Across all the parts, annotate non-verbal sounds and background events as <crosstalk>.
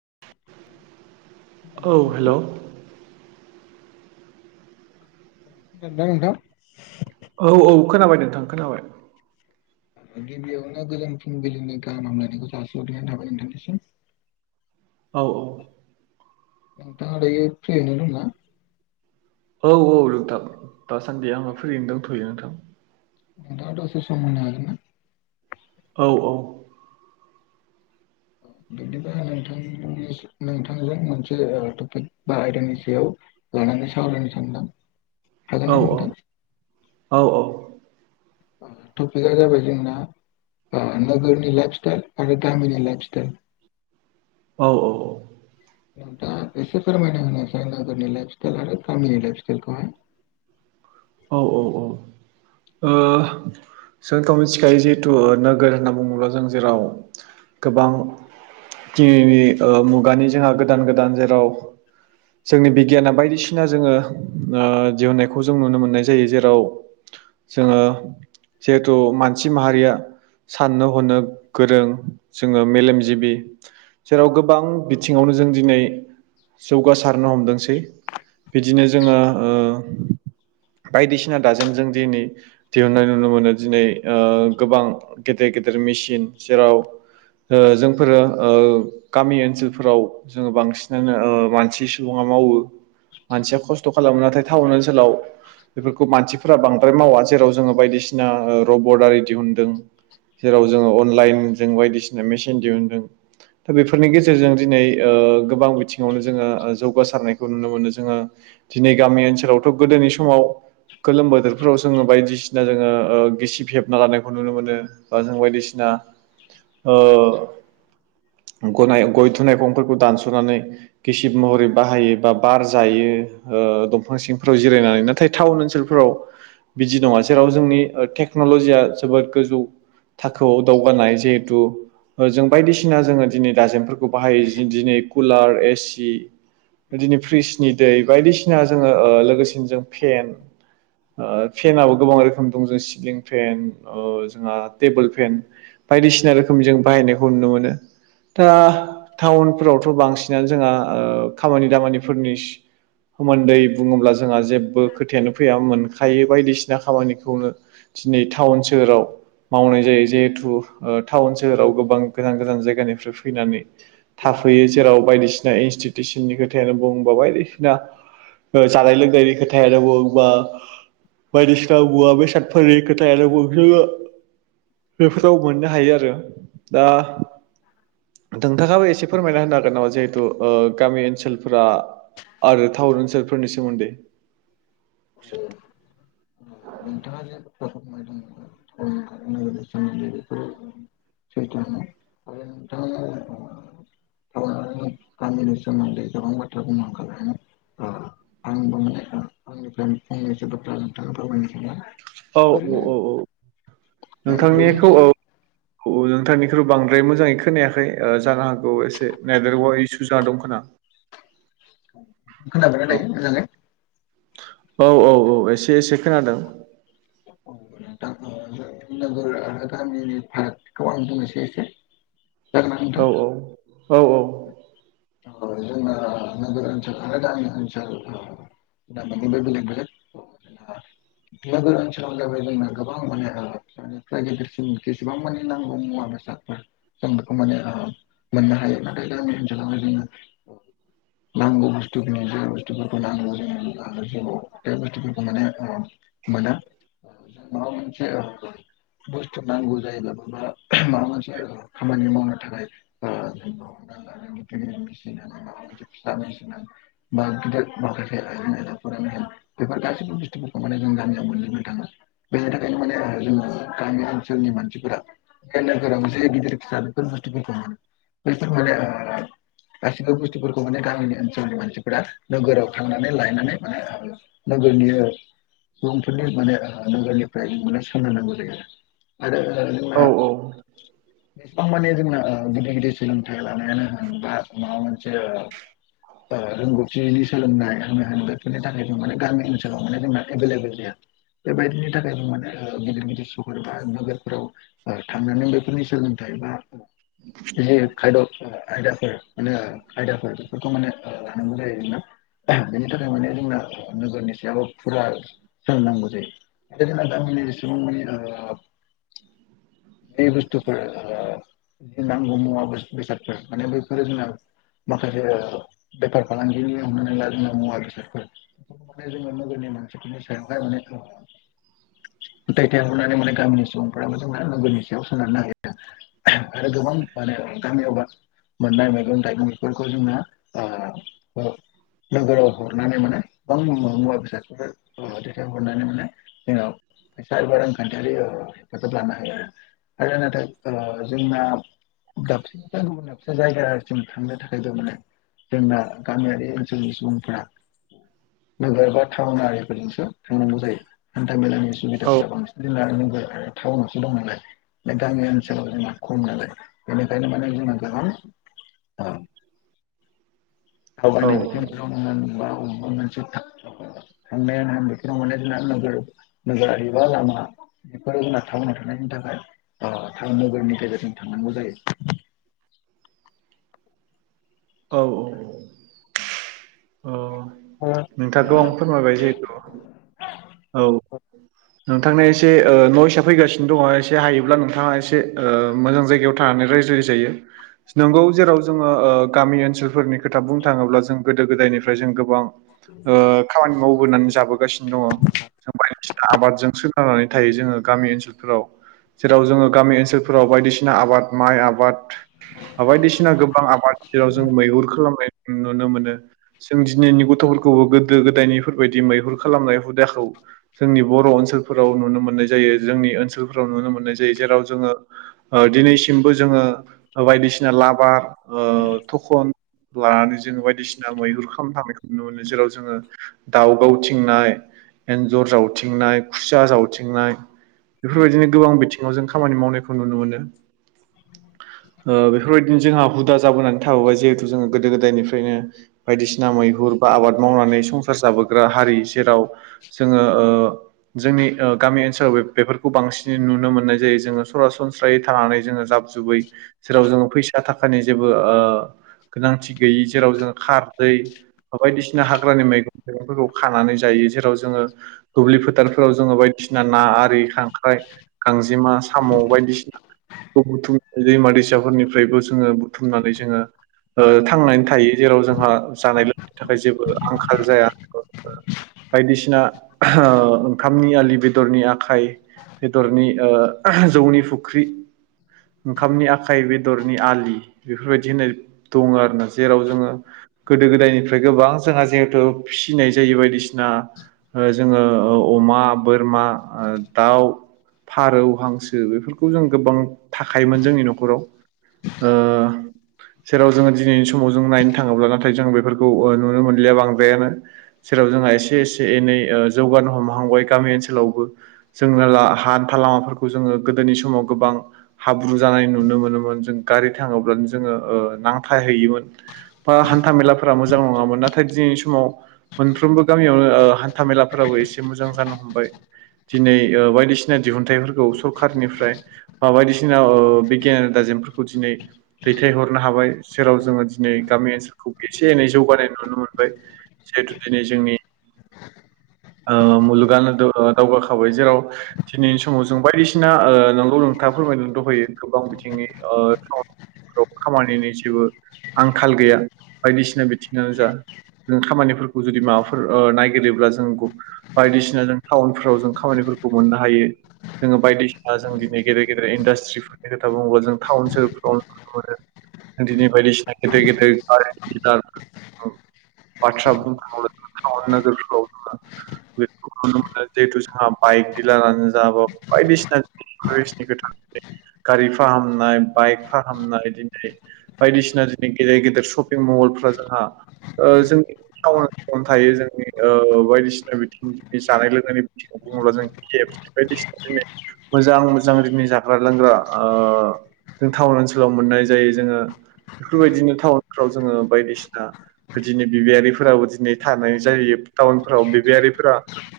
<inaudible> औव हेल' नोंथां खोनादोंना नोंथां? औव औव खोनाबाय नोंथां खोनाबाय। गिबियावनो गोजोन फुंबिलिनि गाहाम हामलायनायखौ जासिहरनाय थाबाय नोंथांनिसम। औव औव। नोंथांया दायो फ्रियैनो दं ना? औव औव नोंथां दासान्दि आंहा फ्रियैनो दंथ'यो नोंथां। द दसे सम होनो हागोना। औव औव औव <inaudible> बिदिब नोंथांनिसिम नोंथांजों मोनसे ओ टपिक बा आयदानि सायाव आ सावरायनो सानदों हागोना नोंथां? औव औव टपिका जाबाय जोंना नगोरनि लाइफस्टाइल आरो तामिलनि लाइफ सटाइल औ औ औ। नोंथां'आ एसे फोरमायना होनोसै नोगोरनि लाइफ स्टाइल आरो गामिनि लाइफ स्टाइलखौहाय <inaudible> औ औ औ। जोंथाव मिथिखायो जिहेतु नोगोर होनना बुङोब्ला जों जेराव गोबां दिनैनि मुगानि जोंहा गोदान गोदान जेराव। जोंनि बिगियाना बायदिसिना जोङो ओ दिहुननायखौ जों नुनो मोनो। नाय जायो जेराव जोङो जिहेथु मानसि माहारिया साननो हनो गोरों जोङो मेलेमजिबि जेराव गोबां बिथिङावनो जों दिनै जौगासारनो हमदोंसै। बिदिनो जोङो। ओ बायदिसिना दाजमजों दिनै दिहुननाय नुनो मोनो दिनै ओ गोबां गेदेर गेदेर मेसिन जेराव ओ जोंफोरो ओ गामि ओनसोलफोराव जोङो बांसिनानो ओ मानसि सुबुङा मावो मानसिया खस्थ' खालामो नाथाय टाउन ओनसोलाव बेफोरखौ मानसिफोरा बांद्राय मावा जेराव जोङो बायदिसिना रबट आरि दिहुनदों। जेराव जोङो अनलाइनजों बायदिसिना मेसिन दिहुुनदों दा बेफोरनि गेजेरजों दिनै ओ गोबां बिथिङावनो जोङो ओ जौगासारनायखौ नुनो मोनो जोङो दिनै गामि ओनसोलावथ' गोदोनि समाव गोलोम बोदोरफोराव जोङो बायदिसिना जोङो ओ गिसिब हेबना लानायखौ नुनो मोनो बा जों बायदिसिना दा ओ <inaudible> गदायाव गय थु नायइगंफोरखौ दानस'नानै गिसिब महरै' बाहायो बा बार जायो। ओ दंफां सिंफ्राव जिरायनानै नाथाय टाउन ओनसोलफोराव। बिदि नङा जेराव जोंनि टेक्न'लजिया जोबोद गोजौ थाखोआव दावगानाय जिहेथु ओ जों बायदिसिना जोङो दिनै दजमफोरखौ बाहायो जि दिनै कुलार एसि बिदिनो फ्रिजनि दै बायदिसिना जोङो ओ लोगोसेनो जों फेन। ओ फेनाबो गोबां रोखोम दं जों सिलिं फेन ओ जोंहा टेबोल फेन बायदिसिना रोखोम जों बाहायनायखौ नुनो मोनो। दा टाउनफोरावथ' बांसिनानो जोंहा ओ खामानि दामानिफोरनि सि सोमोन्दै बुङोब्ला जोंहा जे बो खोथायानो फैया मोनखायो बायदिसिना खामानिखौनो दिनै टाउन सोहोराव। मावनाय जायो। जिहेथु टाउन सोहोराव गोबां गोजान गोजान जायगानिफ्राय फैनानै थाफैयो जेराव बायदिसिना इनस्टिटिउसननि खोथायानो बुं बा बायदिसिना जानाय लोंनायनि <unintelligible> बायदिसिना मुवा बेसादफोनि <unintelligible> बेफोराव मोननो हायो। आरो दा नोंथाङाबो एसे फोरमायना होनो हागोन नामा? जिहेथु गामि ओनसोलफोरा आरो टाउन ओनसोलफोरनि सोमोन्दै औ। नोंथाङा जे <unintelligible> <unintelligible> <unintelligible> <unintelligible> आंबो मोने आंनिफ्रायनो <inaudible> फोरमायनो <inaudible> औ औ ओरैनो औ औ ओरैनो नोंथांनिखौ जों औ औ नोंथांनिख्रु बां बाय मोजाङै खोनायाखै जानो हागौ एसे नेटवक इसु जादं खोना खोनाबाय दायो मोजाङै? औ औ औ एसे एसे खोनादों। औ <inaudible> औ औ <inaudible> औ औ <inaudible> जा माने बेलेग बेलेग नोगोर ओनसोलाव जाबाय जोंना गोबां माने प्राय गेदसिम जेसेबां माने नांगौ मुवा बे जों बेखौ माने ओ मोननो हायो नाथाय ओनसोलावहाय नांगौ बुस्थु <unintelligible> बे बुस्थुफोरखौ माने ओ मोना माबा मोनसे बुस्थु नांगौ जायोब्ला मा माबा मोनसे खामानि मावनो थाखाय ओ <inaudible> <unintelligible> बेफोर गासैबो बुस्थुफोरखौ माने जों गामियाव मोनजोबनो थाङो बेनि थाखायनो माने जोङो गामि ओनसोलनि मानसिफोरा <unintelligible> गिदिर फिसा बेफोर बुस्थुफोरखौ बेफोर माने ओ गासिबो बुस्थुफोरखौ माने गामिनि ओनसोलनि मानसिफोरा नोगोराव थांनानै लायनानै माने नोगोरनि सुबुंफोरनि माने ओ नोगोरनिफ्राय माने सोनारनांगौ जायो आरो आरो जोंना औ गोबां माने जोंना ओ गिदिर गिदिर सोलोंथाइ लानायानो होन बा माबा मोनसे ओ ओ रोंगौथिनि सोलोंनाय होननाय होन बेफोरनि थाखाय जों माने गामि ओनसोलाव माने जोंना एभेलेबेल जाया बेबायदिनि थाखायनो माने गिदिर गिदिर सहर बा नोगोरफोराव थांनानै बेफोरनि सोलोंथाइ बिदि खायाद' आयदाफोर माने आयदाफोर बेफोरखौ माने ओ लानांगौ जायो जों ना बेनि थाखाय माने जोंना नोगोरनि सायाव फुरा सोलोंनांगौ जायो <unintelligible> गामिनि सुबुं माने ओ बे बुस्थुफोर ओ नांगौ मुवा बुस बेसाद माने बैफोर जोंना माखासे बेफार फालांगिनि हमनानै ला जोङो मुवा बेसादफोर बे माने जोङो <unintelligible> <unintelligible> दैथायहरनानै माने गामिनि सुबुंफोराबो जोंना मबेलनि सायाव सोनारनो हायो आरो गोबां माहोनो गामियावबा मोननाय मैगं थाइगंफोरखौ जोंङो ओ नोगोराव हरनानै माने गोबां मुवा बेसाद <unintelligible> देखायहरनानै माने जोंनाव जायबा रांखान्थिआरि ओ <unintelligible> लानो हायो आरो आरो नोंथां ओ जोंना <unintelligible> जायगासिम थांनो थाखाय बेव माने जोंना गामियारि ओनसोलनि सुबुंफ्रा नोगोर बा टावनारिफोर थांनांगौ जायो हान्था मेलानि सुबिदाफोरा बांसिन <unintelligible> टाउनावसो दं नालाय बे गामि ओनसोलाव जोंहा खम नालाय बेनिखायनो माने जों गोबां <unintelligible> <unintelligible> थांनाया औ <unintelligible> बेफोराव माने नोगोरारि बा लामा बेफोर जोंना टाउनाव थानायनि थाखाय ओ टाउन नोगोरनि गेजेरजों थांनांगौ जायो। <inaudible> औ औ <inaudible> अ ओ नोंथांखौ आं फोरमायबाय जेथु औ नोंथांना एसेह ओ नयसआ फैगासिनो दङ एसे हायोब्ला नोंथाङा एसे ओ मोजां जायगायाव थानानै राय <unintelligible> जायो नोंगौ जेराव जोङो गामि ओनोलफोरनि खोथा बुंनो थाङोब्ला जों गोद गोदो गोदायनिफ्राय जों गोबां ओ खामानि माव बोनानै जाबोगासिनो दङ जों बायदिसिना आबादजों सोनारनानै थायो जोङो गामि ओनसोलफोराव जेराव जोङो गामि ओनसोलफोराव बायदिसिना आबाद माइ आबाद बायदिसिना गोबां आबादाव जेराव जों मैहुर खालामनाय नुनो मोनो जों दिनैनि गथ'फोरखौबो गोदो गोदायनिफोरबायदि मैहुर खालामनाय हुदाखौ जोंनि बर' ओनोलाव नुनो मोननाय जायो जोंनि ओनोलाव नुनो मोननाय जायो जेराव जोङो दिनैसिमबो जोंङो बायदिसिना लाबार थ'खन लानानै जों बायदिसिना मैहुर खामनायखौ नुनो मोनो जेराव जोङो दाव गावथिंनाय एन्जर जावथिंनाय खुसिया जावथिंनाय बेफोरबायदिनो गोबां बिथिङाव जों खामानि मावनायखौ नुनो मोनो बेफोरबायदिनो जोंहा हुदा जाबोनानै थाबोबा जिहेथु जोंङो गोदो गोदायनिफ्रायनो बायदिसिना मैहुर बा आबाद मावनानै संसार जाबोग्रा हारि जेराव जोङो जोंनि गामि ओनसोलाव बेफोरखौ बांसिनै नुनो मोननाय जायो जोङो सरासनस्रायै थानानै जोङो जा <unintelligible> जेराव जोङो फैसा थाखानि जेबो गोनांथि गैयै जेराव जोङो खार दैै बायदिसिना हाग्रानि मैगं थाइगंफोरखौ खानानै जायो जेराव जोङो दुब्लि फोथारफोराव जोङो बायदि बायदिसिना ना आरि खांख्राइ गांजेमा साम' बायदिसिना बुथुमनानै दैमा दैसाफोरनिफ्रायबो जोङो बुथुमनानै जोङो थांनानै थायो जेराव जोंहा जानाय लोंनायनि थाखाय जेबो आंखाल जाया बायदिसिना ओंखामनि आलि बेदरनि आखाइ बेदरनि जौनि फुख्रि ओंखामनि आखाइ बेदरनि आलि बेफोरबायदि होननाय दङ आरोना जेराव जोङो गोदो गोदायनिफ्राय गोबां जोंहा जिहेथु फिसिनाय जायो बायदिसिना जोङो अमा बोरमा दाउ फारौ हांसो बेफोरखौ जों गोबां थाखायोमोन जोंनि न'खराव ओ जेराव जोङो दिनैनि समाव जों नायनो थाङोब्ला जों बेफोरखौ नुनो मोनलि बांद्रायानो जेराव जोंहा एसे एसे एनै जौगानो हमहां हय गामि ओनसोलावबो जोंङो हान्था लामाफोरखौ जोङो गोदोनि समाव गोबां हा बुजानाय नुनो मोनोन जों गारि थाङोब्लानो जोङो नांथाहैयो मोन हान्थाामेलाफोरा मोजां नङामोन नाथाय दिनै समाव मोनफ्रोमबो गामियावनो हान्था मेलाफोराबो एसे मोजां जानो हमबाय दिनै बायदिसिना दिहुनथाइफोरखौ सरखारनिफ्राय बा बायदिसिना बिगियाना दा दिनै दैथायहरनो हाबाय जेराव जोङो दिनै गामि ओनसोल एसे एनै जौगानाय नुनो मोनबाय जिहेथु दिनै जोंनि <inaudible> मुलुगानो दावगाखाबाय जेराव दिनैनि समाव जों बायदिसिना नंगौ नोंथां फोरमायनो दहैयो गोबां बिथिंनि खामानिनि जेबो आंखाल गैया बायदिसिना बिथिङानो जा जों खामानिफोरखौ जुदि माबाफोर नायगिरोब्ला जों बायदिसिना जों टाउनफोराव जों खामानि फोरखौ मोननो हायो जोङो बायदिसिना जों दिनै गेदेर गेदेर इन्डास्ट्रिफोरनि खोथा बुङोब्ला जों थाउन सोहोरफ्राव नुनो मोनो बायदिसिना गेदेर गेदेर <unintelligible> <unintelligible> जिथु जोंहा बाइक दिलारानो जा बायदिसिना <unintelligible> खोथा गारि फाहामनाय बाइक फाहामनाय दिनै बायदिसिना दि गेदेर गेदेर शपिं महलफ्रा जोंहा जोंनि टाउन थायो जोंनि बायदिसिना बिथिंनि जानाय लोंनायनि बिथिङाव अब्ला जों <unintelligible> बायदिसिना मोजां मोजां <unintelligible> नि जाग्रा लोंग्रा जों टाउन ओनसोलाव मोननाय जायो जोङो बेफोरबायदिनो टाउन फ्राव जोङो बायदिसिना बिदिनो बिबायारिफोराबो दिनै थानाय जायो। टाउनफोराव बिबायारिफोरा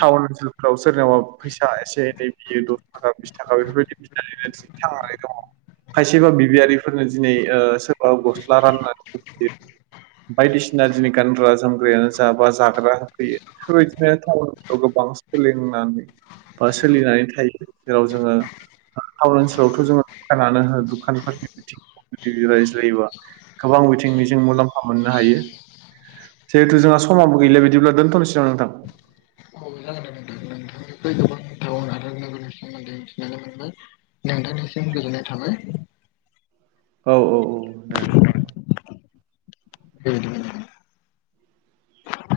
टाउन ओनसोलफोराव सोरनावबा फैसा एसे एनै बियो दस थाखा बिस थाखा बेफोरबायदि बिनानै थांनानै दङ खायसेबा बिबियारिफोरनो दिनै ओ सोरबा गस्ला रानना <unintelligible> बायदिसिना दिनै गानग्रा जोमग्रायानो जाबा जाग्रा होफैयो बेफोरबायदिनो टाउनफोराव गोबां गोबां सोलोंनानै बा सोलिनानै थायो जेराव जोङो टाउन ओनसोलावथ' जोङो दखानानो होन दुखानफोरनि बिं <unintelligible> रायज्लायोबा गोबां बिथिंनि जों मुलाम्फा मोननो हायो। जिहेथु जोंहा समाबो गैला बिदिब्ला दोनथ'निसै नामा नोंथां? औ जागोन नोंथां <unintelligible> सोमोन्दै मोनथिनो मोनबाय नोंथांनिसिम गोजोननाय थाबाय। औ औ औ दे औ। <unintelligible>